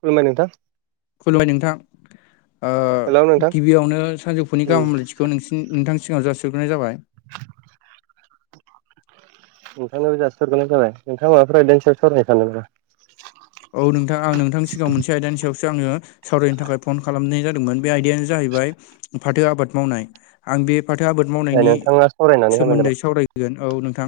खुलुमबाय नोंथां खुलुमबाय नोंथां हेलौ ओ नोंथां गिबियावनो सानजौफुनि उम गाहामलायथि खौ नों नोंथांनि सिगाव जासिहग्रोनाय जाबाय नोंथांनोबो जासिनाय थाबाय जाबाय नोंथां माबाफोरा एदेननसयाव सरायनायखानो नामा औ नोंथां आं नोंथांनि सिगाङाव मोनसे आयदानि सायावसो आङो सावरायनो थाखाय फन खालामनाय जादोंमोन बे आयदायानो जाहैबाय फाथो आबाद मावनाय आं बे फाथो आबाद ए मावनायनि नोंथाङा सावरायनानै होबानो सोमोन्दै जाबाय। सावराय गोन औ नोंथां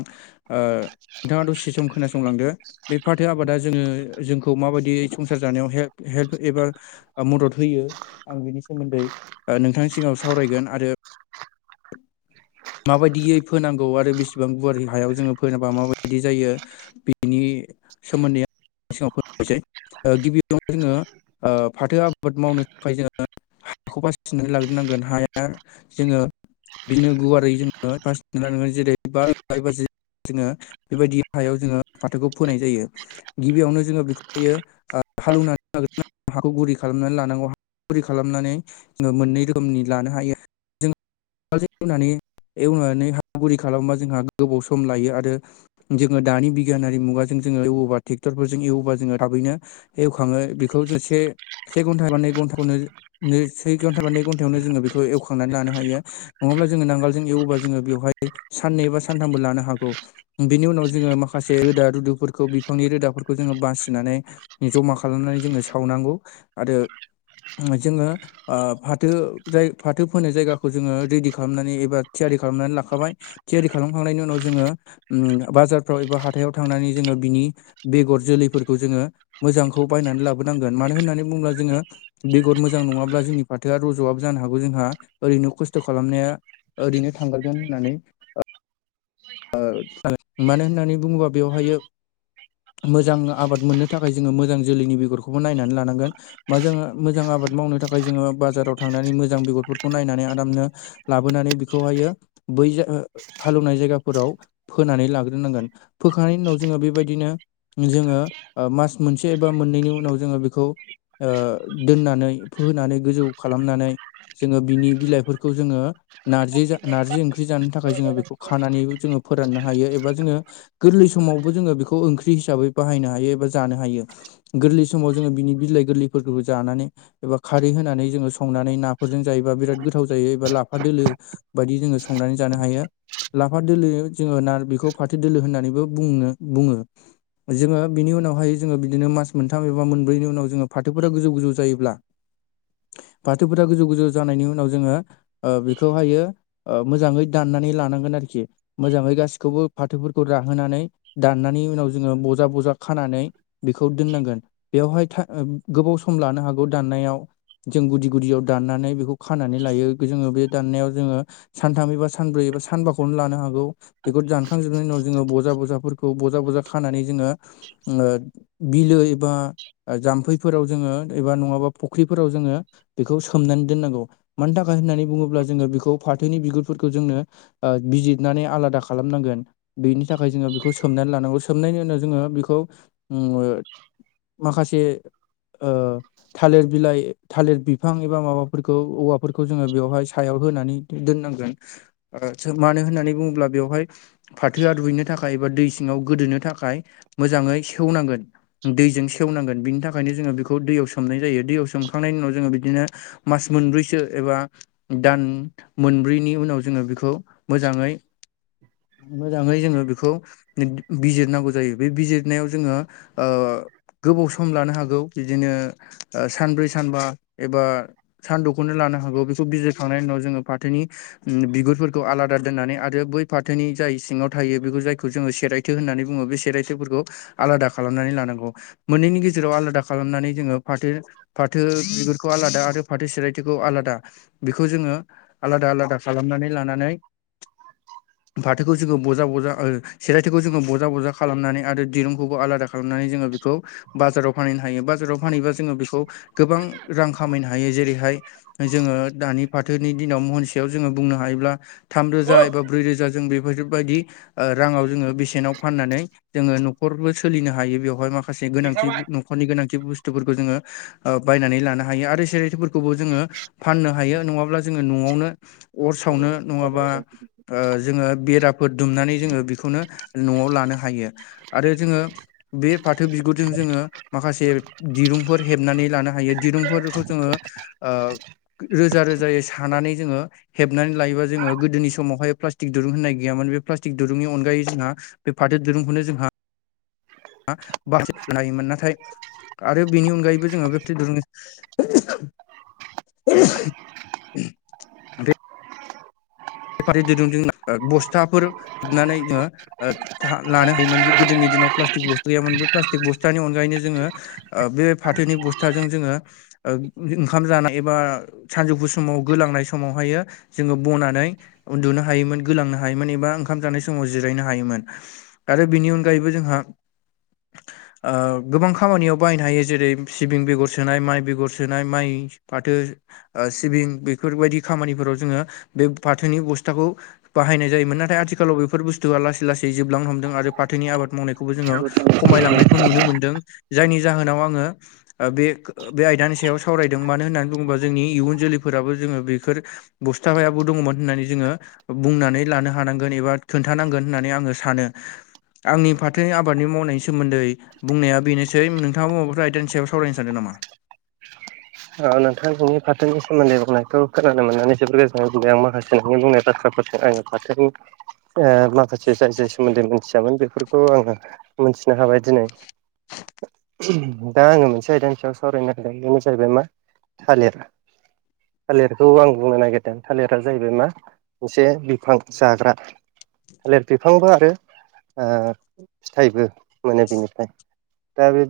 ओ नोंथाङा दसे सम खोनासंलांदो बे फाथो आबादा जोङो जोंखौ माबायदि संसार जानायाव हेल्प हेल्प एबा ओ मदद होयो आं बिनि सोमोन्दै ओ नोंथांनि सिगाङाव सावरायगोन आरो माबायदियै फोनांगौ आरो बेसेबां गुवार हायाव जोङो फोनाबा माबायदि जायो बिनि [inaudible] सिगाङाव फोरमाययसै [unintelligible] गिबियावनो जोङो ओ फाथो आबाद मावनो थाखाय जोङो हाखौ बासिनानै लाग्रोनांगोन हाया जोङो बिनो गुवार जोङो बासनानै लानोनांगोन जेरै बाज [unintelligible] जोङो बेबायदि हायाव जोङो फाथोखौ फोनाय जायो गिबियावनो जोङो बेखौहायो ओ हालौनानै लाग्रो नांगौ हाखौ गुरि खालामनानै लानांगौ [unintelligible] गुरै खालामनानै जोङो मोननै रोखोमनि लानो हायो जों [unintelligible] एवनानै एवनानै हा गुरै खालामबा जोंहा गोबाव सम लायो आरो जोङो दानि बिगियानारि मुगाजों जोङो एवोबा ट्रेक्टरफोरजों एवोबा जोङो थाबैनो एवखाङो बेखौ जसे से घन्टा बा नै घन्टाखौनो नै सोइ घन्टा बा नै घन्टायावनो जोङो बेखौ एवखांनानै लानो हायो नङाब्ला जोङो नांगोलजों एवोबा जोङो बेवहाय साननै एबा सानथामबो लानो हागौ बिनि उनाव जोङो माखासे रोदा रुदुफोरखौ बिफांनि रोदाफोरखौ जोङो बासिनानै जमा खालामनानै जोङो सावनांगौ आरो जोङो ओ फाथो जाय फाथो फोनो जायगाखौ जोङो रेडि खालामनानै एबा थियारि खालामनानै लाखाबाय थियारि खालामखांनायनि उनाव जोङो उम बाजारफ्राव एबा हाथायाव थांनानै जोङो बिनि बेगर जोलैफोरखौ जोङो मोजांखौ बायनानै लाबोनांगोन मानो होननानै बुङोब्ला जोङो बेगर मोजां नङाब्ला जोंनि फाथोआ रज'वाबो जानो हागौ जोंहा ओरैनो खस्थ' खालामनाया ओरैनो थांगारगोन होननानै ओ [unintelligible] मानो होननानै बुङोबा बेवहायो मोजां आबाद मोननो थाखाय जोङो मोजां जोलैनि बेगरखौबो नायनानै लानांगोन मा जोङो मोजां आबाद मावनो थाखाय जोङो बाजाराव थांनानै मोजां बेगरफोरखौ नायनानै आरामनो लाबोनानै बेखौहायो बै हालौवनाय जायगाखौ फोराव फोनानै लाग्रोनांगोन फोखांनायनि उनाव जोङो बेबायदिनो जोङो ओ मास मोनसे एबा मोननैनि उनाव जोङो बेखौ ओ दोननानै फोहोनानै गोजौ खालामनानै जोङो बिनि बिलाइफोरखौ जोङो नारजि जा नारजि ओंख्रि जानो थाखाय जोङो बेखौ खानानै जोङो फोराननो हायो एबा जोङो गोरलै समावबो जोङो बेखौ ओंख्रि हिसाबै बाहायनो हायो एबा जानो हायो गोरलै समाव जोङो बिनि बिलाइ गोरलैफोरखौबो जानानै एबा खारै होनानै जोङो संनानै नाफोरजों जायोबा बिराद गोथाव जायो एबा लाफा दोलो बायदि जोङो संनानै जानो हायो लाफा दोलो जोङो ना बेखौ फाराथो दोलो होननानैबो बुंनो बुङो जोङो बिनि उनावहाय जोङो बिदिनो मास मोनथाम एबा मोनब्रैनि उनाव जोङो फाथोफोरा गोजौ गोजौ जायोब्ला फाथोफोरा गोजौ गोजौ जानायनि उनाव जोङो ओ बेखौहायो ओ मोजाङै दाननानै लानांगोन आरोखि मोजाङै गासिखौबो फाथोफोरखौ राहोनानै दाननानै उनाव जोङो बजा बजा खानानै बेखौ दोननांगोन बेवहाय था ओ गोबाव सम लानो हागौ दाननायाव जों गुदि गुदियाव दाननानै बेखौ खानानै लायो जोङो बे दाननायाव जोङो सानथाम एबा सानब्रै एबा सानबाखौनो लानो हा गौ बेखौ दानखांजोबनायनि उनाव जोंङो बजा बजाफोरखौ बजा बजा खानानै जोंङो ओ बिलो एबा जाम्फैफोराव जोंङो एबा नङाबा फुख्रिफोराव जोंङो बेखौ सोमनानै दोननांगौ मानि थाखाय होननानै बुङोब्ला जोंङो बेखौ फाथोनि बिगुरफोरखौ जोंनो ओ बिजि नानै आलादा खालामनांगोन बेनि थाखाय जोंङो बेखौ सोमनानै लानांगौ सोमनायनि उनाव जोंङो बेखौ ओ माखासे ओ थालिर बिलाइ थालिर बिफां एबा माबाफोरखौ औवाफोरखौ जोंङो बेवहाय सायाव होनानै दोननांगोन मानो होननानै बुङोब्ला बेवहाय फाथोआ रूइनो थाखाय एबा दै सिङाव गोदोनो थाखाय मोजाङै सेवनांगोन दैजों सेवनांगोन बिनि थाखायनो जोंङो बेखौ दैयाव सोमनाय जायो दैयाव सोमखांनायनि उनाव जोंङो बिदिनो मास मोनब्रैसो एबा दान मोनब्रैनि उनाव जोंङो बेखौ मोजाङै मोजांङै जोंङो बेखौ बिजिरनांगौ जायो बे बिजिरनायाव जोंङो ओ गोबाव सम लानो हागौ बिदिनो ओ सानब्रै सानबा एबा सान द खौनो लानो हागौ बेखौ बिजिरखांनायनि उनाव जोङो फाथोनि बिगुरफोरखौ आलादा दोननानै आरो बै फाथोनि जाय सिङाव थायो बेखौ जायखौ जोंङो सेरायथो होननानै बुंङो बे सेरायथोफोरखौ आलादा खालामनानै लानांगौ मोननैनि गेजेराव आलादा खालामनानै जोंङो फाथो फाथो बिगुरखौ आलादा आरो फाथो सिरायथोखौ आलादा बेखौ जोंङो आलादा आलादा खालामनानै लानानै [inaudible] फाथोखौ जोंङो बजा बजा ओ सेरायथोखौ जोंङो बजा बजा खालामनानै आरो दिरुंखौबो आलादा खालामनानै जोङो बेखौ बाजाराव फानहैनो हायो बाजाराव फानहेबा जोङो बेखौ गोबां रां खामायनो हायो जेरैहाय जोंङो दानि फाथोनि दिनाव महनसेयाव जोंङो बुंनो हायोब्ला थामरोजा एबा ब्रै रोजा जों बेफोरबायदि ओ रांङाव जोंङो बेसेनाव फाननानै जोंङो न'खरबो सोलिनो हायो बेवहाय माखा खासे गोनांथि न'ख रनि गोनांथि बुस्थुफोरखौ जोंङो बायनानै लानो हायो आरो सेरायथिफोरखौबो जोंङो फाननो हायो नङाब्ला जोंङो न'आवनो अर सावनो नङाबा ओ जोंङो बेराफोर दुमनानै जोंङो बेखौनो न'आव लानो हायो आरो जोंङो बे फाथो बिगुरजों जोंङो माखासे दिरुंफोर हेबनानै लानो हायो दिरुंफोरखौ जोंङो ओ रोजा रोजायै सानानै जोंङो हेबनानै लायोबा जोंङो गोदोनि स समावहाय प्लास्टिक दुरुं होननाय गैयामोन बे प्लास्टिक दुरुंनि अनगायै जोंहा बे फाथो दुरुंखौनो जोंहा [unintelligible] नाथाय आरो बेनि अनगायैबो जोंङो बेबायदि दुरुं बेफारि दोरुंजों बस्थाफोर हेबनानै जोंङो लानो हायोमोन गोदोनि दिनाव प्लास्टिक बस्था गैयामोन बे प्लास्टिक बस्थानि अनगायै जोंङो बे फाथोनि बस्थाजों जोंङो ओंखाम जानाय एबा सानजौफु समाव गोलांनाय समावहायो जोंङो बनानै उन्दुनो हायोमोन गोलांनो हायोमोन एबा ओंखाम जानाय समाव जिरायनो हायोमोन। आरो बेनि अनगायैबो जोंहा गोबां खामानियाव बायनो हायो जेरै सिबिं बेगर सोनाय माइ बेगर सोनाय माइ फाथो सिबिं बेफोरबायदि खामानिफोराव जोङो बे फाथोनि बस्थाखौ बाहायनाय जायोन नाथाय आथिखालाव बेफोर बुस्थुआ लासै लासै जोबलां हमदों आरो फाथोनि आबाद मावनाय खौबो जोंङो खमायलांनायखौ नुनो मोनदों जायनि जाहोनाव आंङो बे बे आयदानि सायाव सावरायदों मानो होननानै बुङोबा जोंनि इयुन जोलैफोराबो जोंङो बेफोर बस्था हायाबो दङमोन। होननानै जोङो बुंनानै लानो हानांगोन एबा खोन्थानांगोन होननानै आङो सानो। आंनि फाथो आबादनि मावनायनि सोमोन्दै बुंनाया बेनोसै नोंथाङा माबाफोर आइदानि सायाव सावरायनो सानदों नामा? औ नोंथां नोंनि फाथोनि सोमोन्दै बुंनायखौ खोनानो मोननानै जोबोर गोजोन्नाय मोनदों आं माखासे नोंनि बुंनाय बाथ्राफोर आङो फाथोनि ओ माखासे जाय जाय सोमोन्दैनि मिथियामोन बेफोरखौ आङो मोनथिनो हाबाय दिनै। दा आङो मोनसे आयदानि सायाव सावरायनो हादों बेनो जाहैबाय मा थालिर थालिरखौ आं बुंनो नागिरदों थालिरा जाहैबाय मा मोनसे बिफां जाग्रा। थालिर बिफांबो आरो ओ फिथाइबो माने बिनिफ्राय। दा बे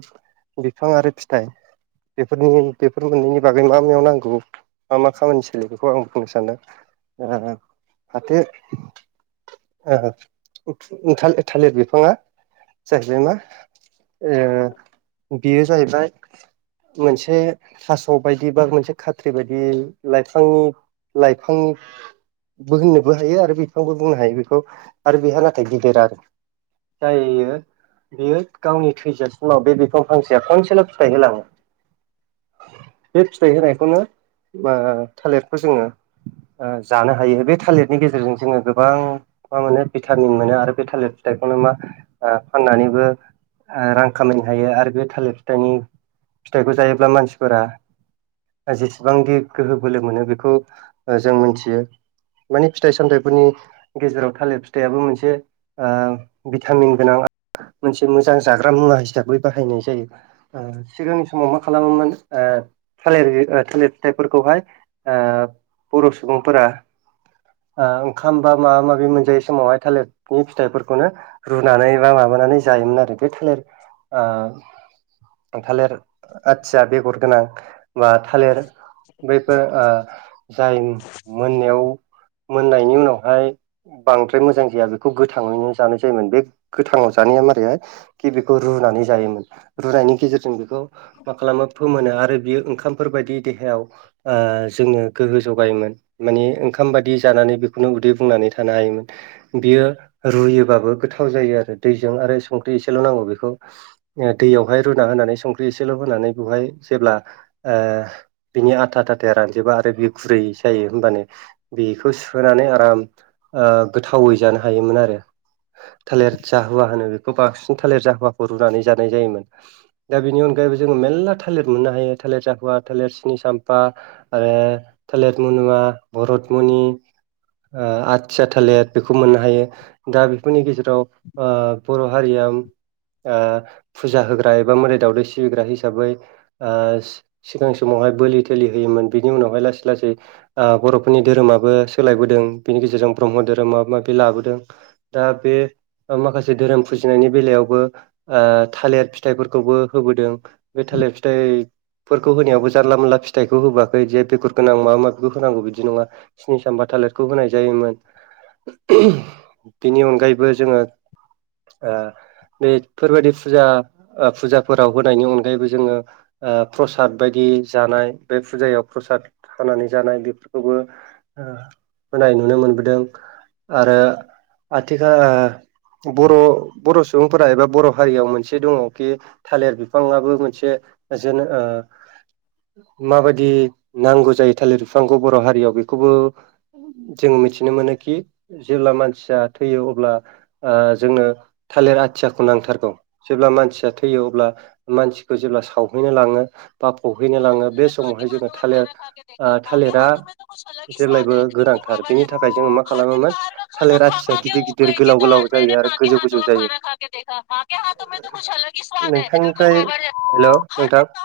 बिफां आरो फिथाइ बेफोरनि बेफोर मोननैनि बागै मा मायाव नांगौ मा मा खामानि सोलियो बेखौ आं बुंनो सानदों। ओ फाथो ओ थालिर बिफाङा जाहैबाय मा ओ बेयो जाहैबाय मोनसे थास' बायदि बा मोनसे खाथ्रि बायदि लाइफां लाइफां होननोबो हायो आरो बिफांबो बुंनो हायो बेखौ आरो बेहा नाथाय गिदिर आरो। जायो बियो गावनि थैजासिमाव बे बिफां फांसेया फांसेल' फिथाइ होला बे फिथाइ होनायखौनो ओ थालिरखौ जोङो ओ जानो हायो बे थालिरनि गेजेरजों जोङो गोबां मा मोनो भिटामिन मोनो आरो बे थालिर फिथाइखौनो मा ओ फाननानैबो ओ‌ रां खामायनो हायो आरो बे थालिर फिथाइनि फिथाइखौ जायोब्ला मानसिफोरा जेसेबांखि गोहो बोलो मोनो बेखौ जों मोनथियो। मानि फिथाइ सामथाइफोरनि गेजेराव थालिर फिथाइयाबो मोनसे ओ भिटामिन गोनां मोनसे मोजां जाग्रा मुवा हिसाबै बाहायनाय जायो। सिगांनि समाव मा खालामोमोन ओ थालिर थालिर फिथाइफोरखौहाय ओ बर' सुबुंफोरा ओ ओंखाम बा माबा माबि मोनजाय समावहाय थालिरनि फिथाइफोरखौनो रुनानै बा माबानानै जायोमोन आरो बे थालेर आ थालेर आथिया बेगर गोनां बा थालिर बैफोर ओ जाय मोननायाव मोननायनि उनावहाय बांद्राय मोजां जाया बेखौ गोथाङैनो जानाय जायोमोन बे गोथाङाव जानाया मारैहाय खि बेखौ रुनानै जायोमोन रुनायनि गेजेरजों बेखौ मा खालामो फोमोनो आरो बियो ओंखामफोरबायायदि देहायाव ओ जोङो गोहो जगायोमोन। माने ओंखाम बादि जानानै बेखौनो उदै बुंनानै थानो हायोमोन। बियो रुयोबाबो गोथाव जायो आरो दैजों आरो संख्रि एसेल' नांगौ बेखौ रु दैयावहाय रुना होनानै संख्रि एसेल' होनानै बेवहाय जेब्ला बिनि आथा थााथा रानजोबबा आरो बे गुरै जायो होमबानो बेखौ सुहोनानै आराम गोथावै जानो हायोमोन आरो। थालिर जाहुवा होनो बेखौ बांसिन थालिर जाहुवाखौ रुनानै जानाय जायोमोन। ‍ दा बेनि अनगायैबो जोङो मेल्ला थालिर मोननो हायो थालिर जाहुवा थालिर सिनि साम्फाखौ आरो थालिर मनिवा भरतमुनि ओ आथिया थालिर बेखौ मोननो हायो दा बेफोरनि गेजेराव ओ बर' हारियाबो ओ फुजा होग्रा एबा मोराय दावदै सिबिग्रा हिसाबैबो सिगां समावहाय बोलि थलि होयोमोन बिनि उनावहाय लासै लासै। बर'फोरनि धोरोमाबो सोलायबोदों बिनि गेजेरजों ब्रह्म धोरोम माबा माबि लाबोदों। दा ऐ बे माखासे धोरोम फुजिनायनि बेलायावबो ओ थालिर फिथाइफोरखौबो होबोदों बे थालिर फिथाइ फोरखौ होनायावबो जानला मोनला फिथाइखौ होआखै बिदि ओ बेगुर गोनां माबा माबिखौ होनांगौ बिदि नङा स्नि सामफ्फा थालिरखौ होनाय जायोमोन। बेनि अनगायैबो जोङो। ओ बेफोरबायदि फुजा ओ फुजाफोराव होनायनि अनगायैबो जोङो ओ प्रसाद बायदि जानाय बे फुजायाव प्रसाद खानानै जानाय बेफोरखौबो ओ होनाय नुनो मोनबोदों ओ आरो आथिखाल ओ ओ बर' बर' सुबुंफोरा एबा बर' हारियाव मोनसे दङ कि थालिर बिफाङाबो मोनसे जेन ओ माबायदि नांगौ जायो थालिर बिफांखौ बर' हारियाव बेखौबो जोङ मिथिनो मोनोखि जेब्ला मानसिया थैयो अब्ला ओ जोङोबो थालिर आथियाखौ नांथारगौ जेब्ला मानसिया थैयो अब्ला मानसिखौ जेब्ला सावो नो लाङो बा फबहैनो लाङो बे समावहाय जोङो थालिर ओ थालिरा जेब्लायबो गोरान थार बेनि थाखाय जोङो मा खालामोमोन थालिर आथिया गिदिर गिदिर गोलाव गोलाव जायो आरो गोजौ गोजौ जायो। नोंथांनिफ्राय हेल' [unintelligible] [unintelligible]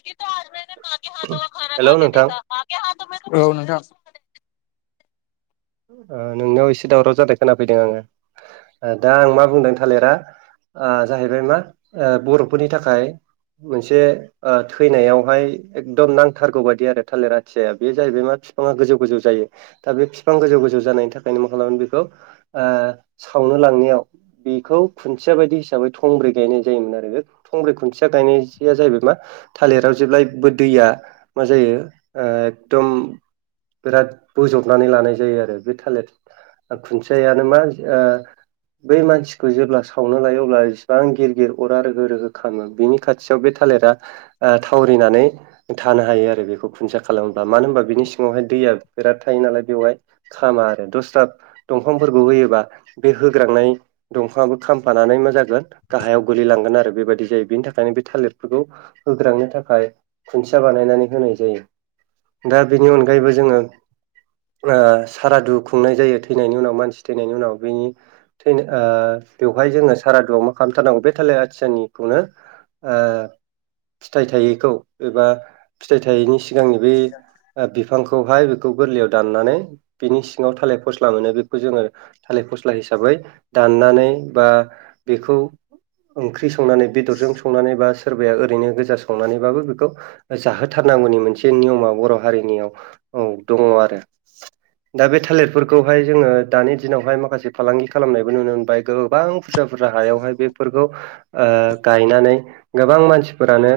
[unintelligible] हेल' नोंथां औ नोंथां ओ नोंनाव एसे दावराव जानाय खोनाफैदों आङो ओ दा आं मा बुंदों थालिरा ओ ओ जाहैबाय मा ओ बर'फोरनि थाखाय मोनसे ओ थैनायावहाय एकदम नांथारगौ बायदि आरो थालिर आथिया बे जाहैबाय मा बिफाङा गोजौ गोजौ जायो। दा बे बिफां गोजौ गोजौ जानायनि थाखायनो मा खालामो बेखौ ओ सावनो लांनायाव बेखौ खुन्थिया बायदि हिसाबै थंब्रै गायनाय जायोमोन आरो। थंब्रि खुन्थिया गायनाया जाहैबाय मा? थालिराव जेब्लायबो दैया मा जायो ओ एकदम फोरा बिराद बोजबनानै लानाय जायो आरो बे थालिर खुन्थियायानो मा ओ बै मानसिखौ जेब्ला सावनो लायो अब्लासिबां गिर गिर अरा रहो रोहो खालामो बेनि खाथिया थियाव बे थालिरा ओ थावरिनानै थानो हायो आरो बेखौ खुन्थिया खालामोबा मानो होनबा बिनि सिङावहाय दैया बिराद थायो नालाय बेवहाय खामा आरो दस्रा दंफांफोरखौ होयोबा बे होग्रांनाय दंफाङाबो खामफानानै मा जागोन गाहायाव गोलैलांगोन आरो बेबायदि जायो बेनि थाखायनो बे थालिरफोरखौबो होग्रांनो थाखाय खुन्थिया बानायनानै होनाय जायो दा बेनि ओ अनगायैबो जोङो ओ सारादु खुंनाय जायो थैनायनि उनाव मानसि थैनायनि उनाव बैनि थैनो ओ बेवहाय जोङो सारादुआव मा खालामथारनांगौ बे थालिर आथिसनिखौनो ओ फिथाइ थायैखौ एबा फिथाइ थायैनि सिगांनि बै बिफांखौहाय बेखौ गोरलैयाव दाननानै बिनि सिङाव थालिर फस्ला मोनो बेखौ जोङो थालिर फस्ला हिसाबै दाननानै बा बेखौ ओंख्रि संनानै बेदरजों संनानै बा सोरबाया ओरैनो गोजा संनानैबाबो बेखौ जाहोथारनांगौनि मोनसे नियमा बर' हारिनियाव औ दङ आरो [inaudible] दा बे थालिरफोरखौहाय जोङो दानि दिनावहाय माखासे फालांगि खालामनायबो नुनो मोनबाय गोबां बुरजा बुरजा हायावहाय बेफोरखौ ओ गायनानै गोबां मानसिफोरानो